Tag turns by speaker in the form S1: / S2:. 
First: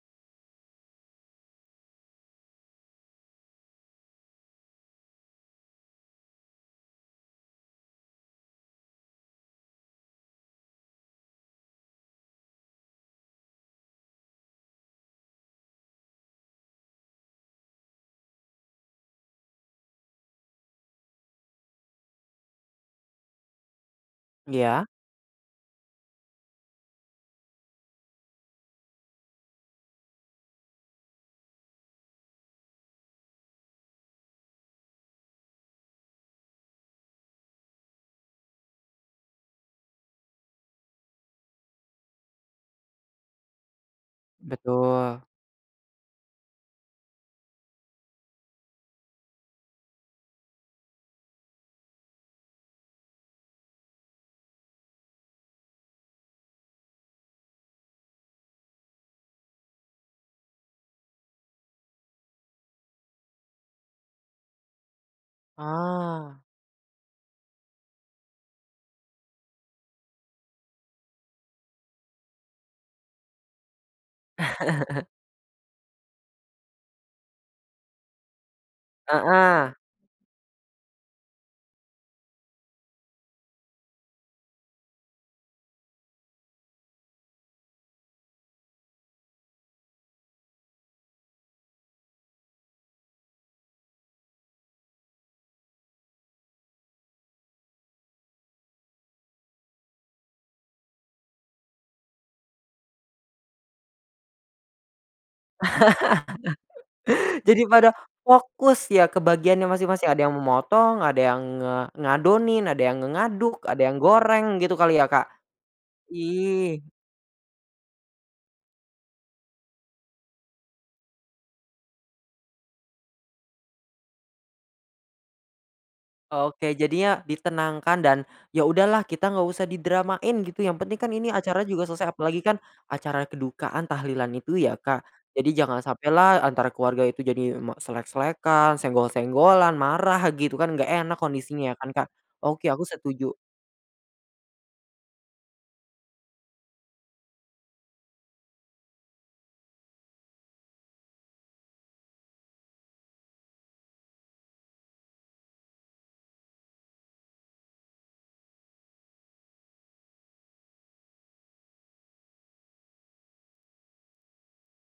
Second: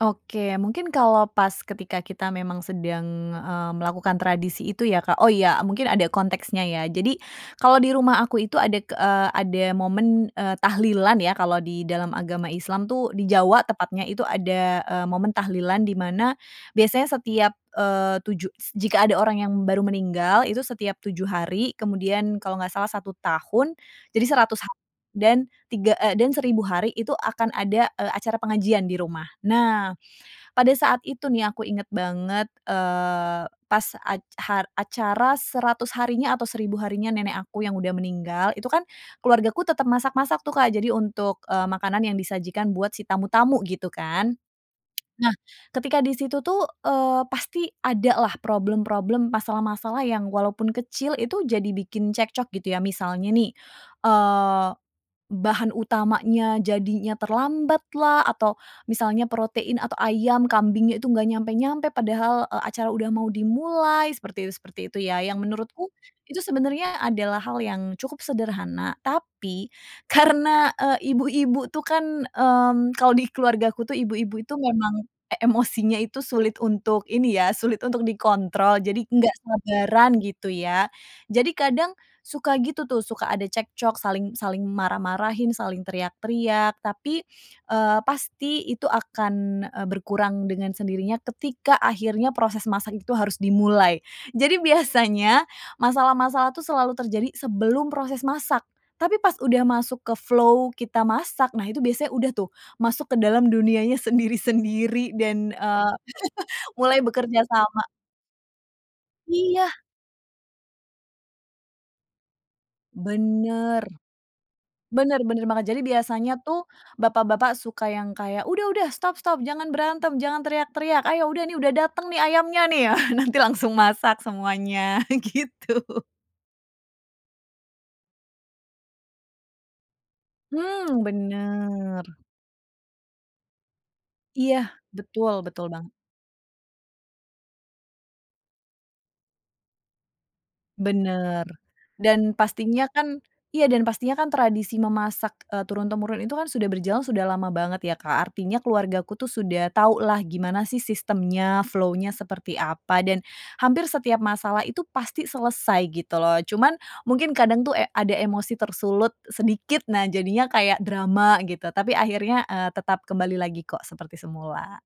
S1: Oke, mungkin kalau pas ketika kita memang sedang, eee, melakukan tradisi itu ya Kak, oh ya, eee, mungkin ada konteksnya ya. Jadi kalau di rumah aku itu ada ke ada momen, eee, tahlilan ya, kalau di dalam agama Islam tuh, di Jawa tepatnya, itu ada, eee, momen tahlilan di mana biasanya setiap, eee, 7 s jika ada orang yang baru meninggal itu setiap 7 hari kemudian kalau nggak salah 1 tahun jadi 100 ha
S2: Iya.
S1: dan 3, eee, dan 1000 hari itu akan ada, eee, acara pengajian di rumah. Nah, pada saat itu nih aku inget banget, eee, pas ac ha acara 100 harinya atau 1000 harinya nenek aku yang udah meninggal itu kan keluargaku tetep masak-masak tuh Kak, jadi untuk, eee, makanan yang disajikan buat si tamu-tamu gitu kan.
S2: Betul.
S1: Nah, ketika di situ tuh, eee, pasti ada lah problem-problem, masalah-masalah yang walaupun kecil itu jadi bikin cekcok gitu ya. Misalnya nih, eee, bahan utamanya jadinya terlambat lah, atau misalnya protein, atau ayam, kambingnya itu nggak nyampe-nyampe padahal, eee, acara udah mau dimulai, seperti itu seperti itu ya, yang menurutku
S2: Ah.
S1: itu sebenarnya adalah hal yang cukup sederhana tapi karena, eee, ibu-ibu tuh kan, mmm, kalau di keluargaku tuh ibu-ibu itu memang e emosinya itu sulit untuk ini ya, sulit untuk dikontrol, jadi nggak
S2: Heeh.
S1: sabaran gitu ya. Jadi kadang suka gitu tuh, suka ada cekcok saling saling marah-marahin, saling teriak-teriak, tapi, eee, pasti itu akan, eee, berkurang dengan sendirinya ketika akhirnya proses masak itu harus dimulai. Jadi biasanya masalah-masalah tu selalu terjadi sebelum proses masak. Tapi pas udah masuk ke flow kita masak, nah itu biasanya udah tuh, masuk ke dalam dunianya sendiri-sendiri dan eee, mulai bekerja
S2: Jadi
S1: sama.
S2: pada fokus ya ke bagiannya
S1: Iya.
S2: masing-masing. Ada yang memotong, ada yang nga ngadonin, ada yang ngaduk, ada
S1: Bener.
S2: yang goreng, gitu kali ya,
S1: Bener
S2: Kak.
S1: bener banget. Jadi biasanya tuh
S2: Ih.
S1: bapak-bapak suka yang kayak, "Udah udah, stop stop! Jangan berantem, jangan teriak-teriak. Ayo, udah nih udah dateng nih ayamnya nih ya." Nanti langsung masak semuanya gitu.
S2: Oke, jadinya ditenangkan dan ya udahlah kita nggak usah didramain gitu, yang penting
S1: Hmm,
S2: kan ini acara juga
S1: bener.
S2: selesai, apalagi kan acara kedukaan, tahlilan
S1: Iya.
S2: itu ya, Kak.
S1: Betul
S2: Jadi
S1: betul
S2: jangan
S1: banget.
S2: sampailah antara keluarga itu jadi ma selek-selekan, senggol-senggolan, marah, gitu kan gak enak
S1: Bener
S2: kondisinya ya kan, Kak.
S1: dan
S2: Oke, aku
S1: pastinya kan
S2: setuju.
S1: iya dan pastinya kan tradisi memasak, eee, turun-temurun itu kan sudah berjalan sudah lama banget ya, Kak. Artinya keluarga ku sudah tau lah gimana sih sistemnya, flow-nya seperti apa, dan hampir setiap masalah itu pasti selesai gitu loh. Cuman mungkin kadang tuh, eee, ada emosi tersulut sedikit, nah jadinya kaya drama gitu. Tapi akhirnya, eee, tetap kembali lagi kok seperti semula.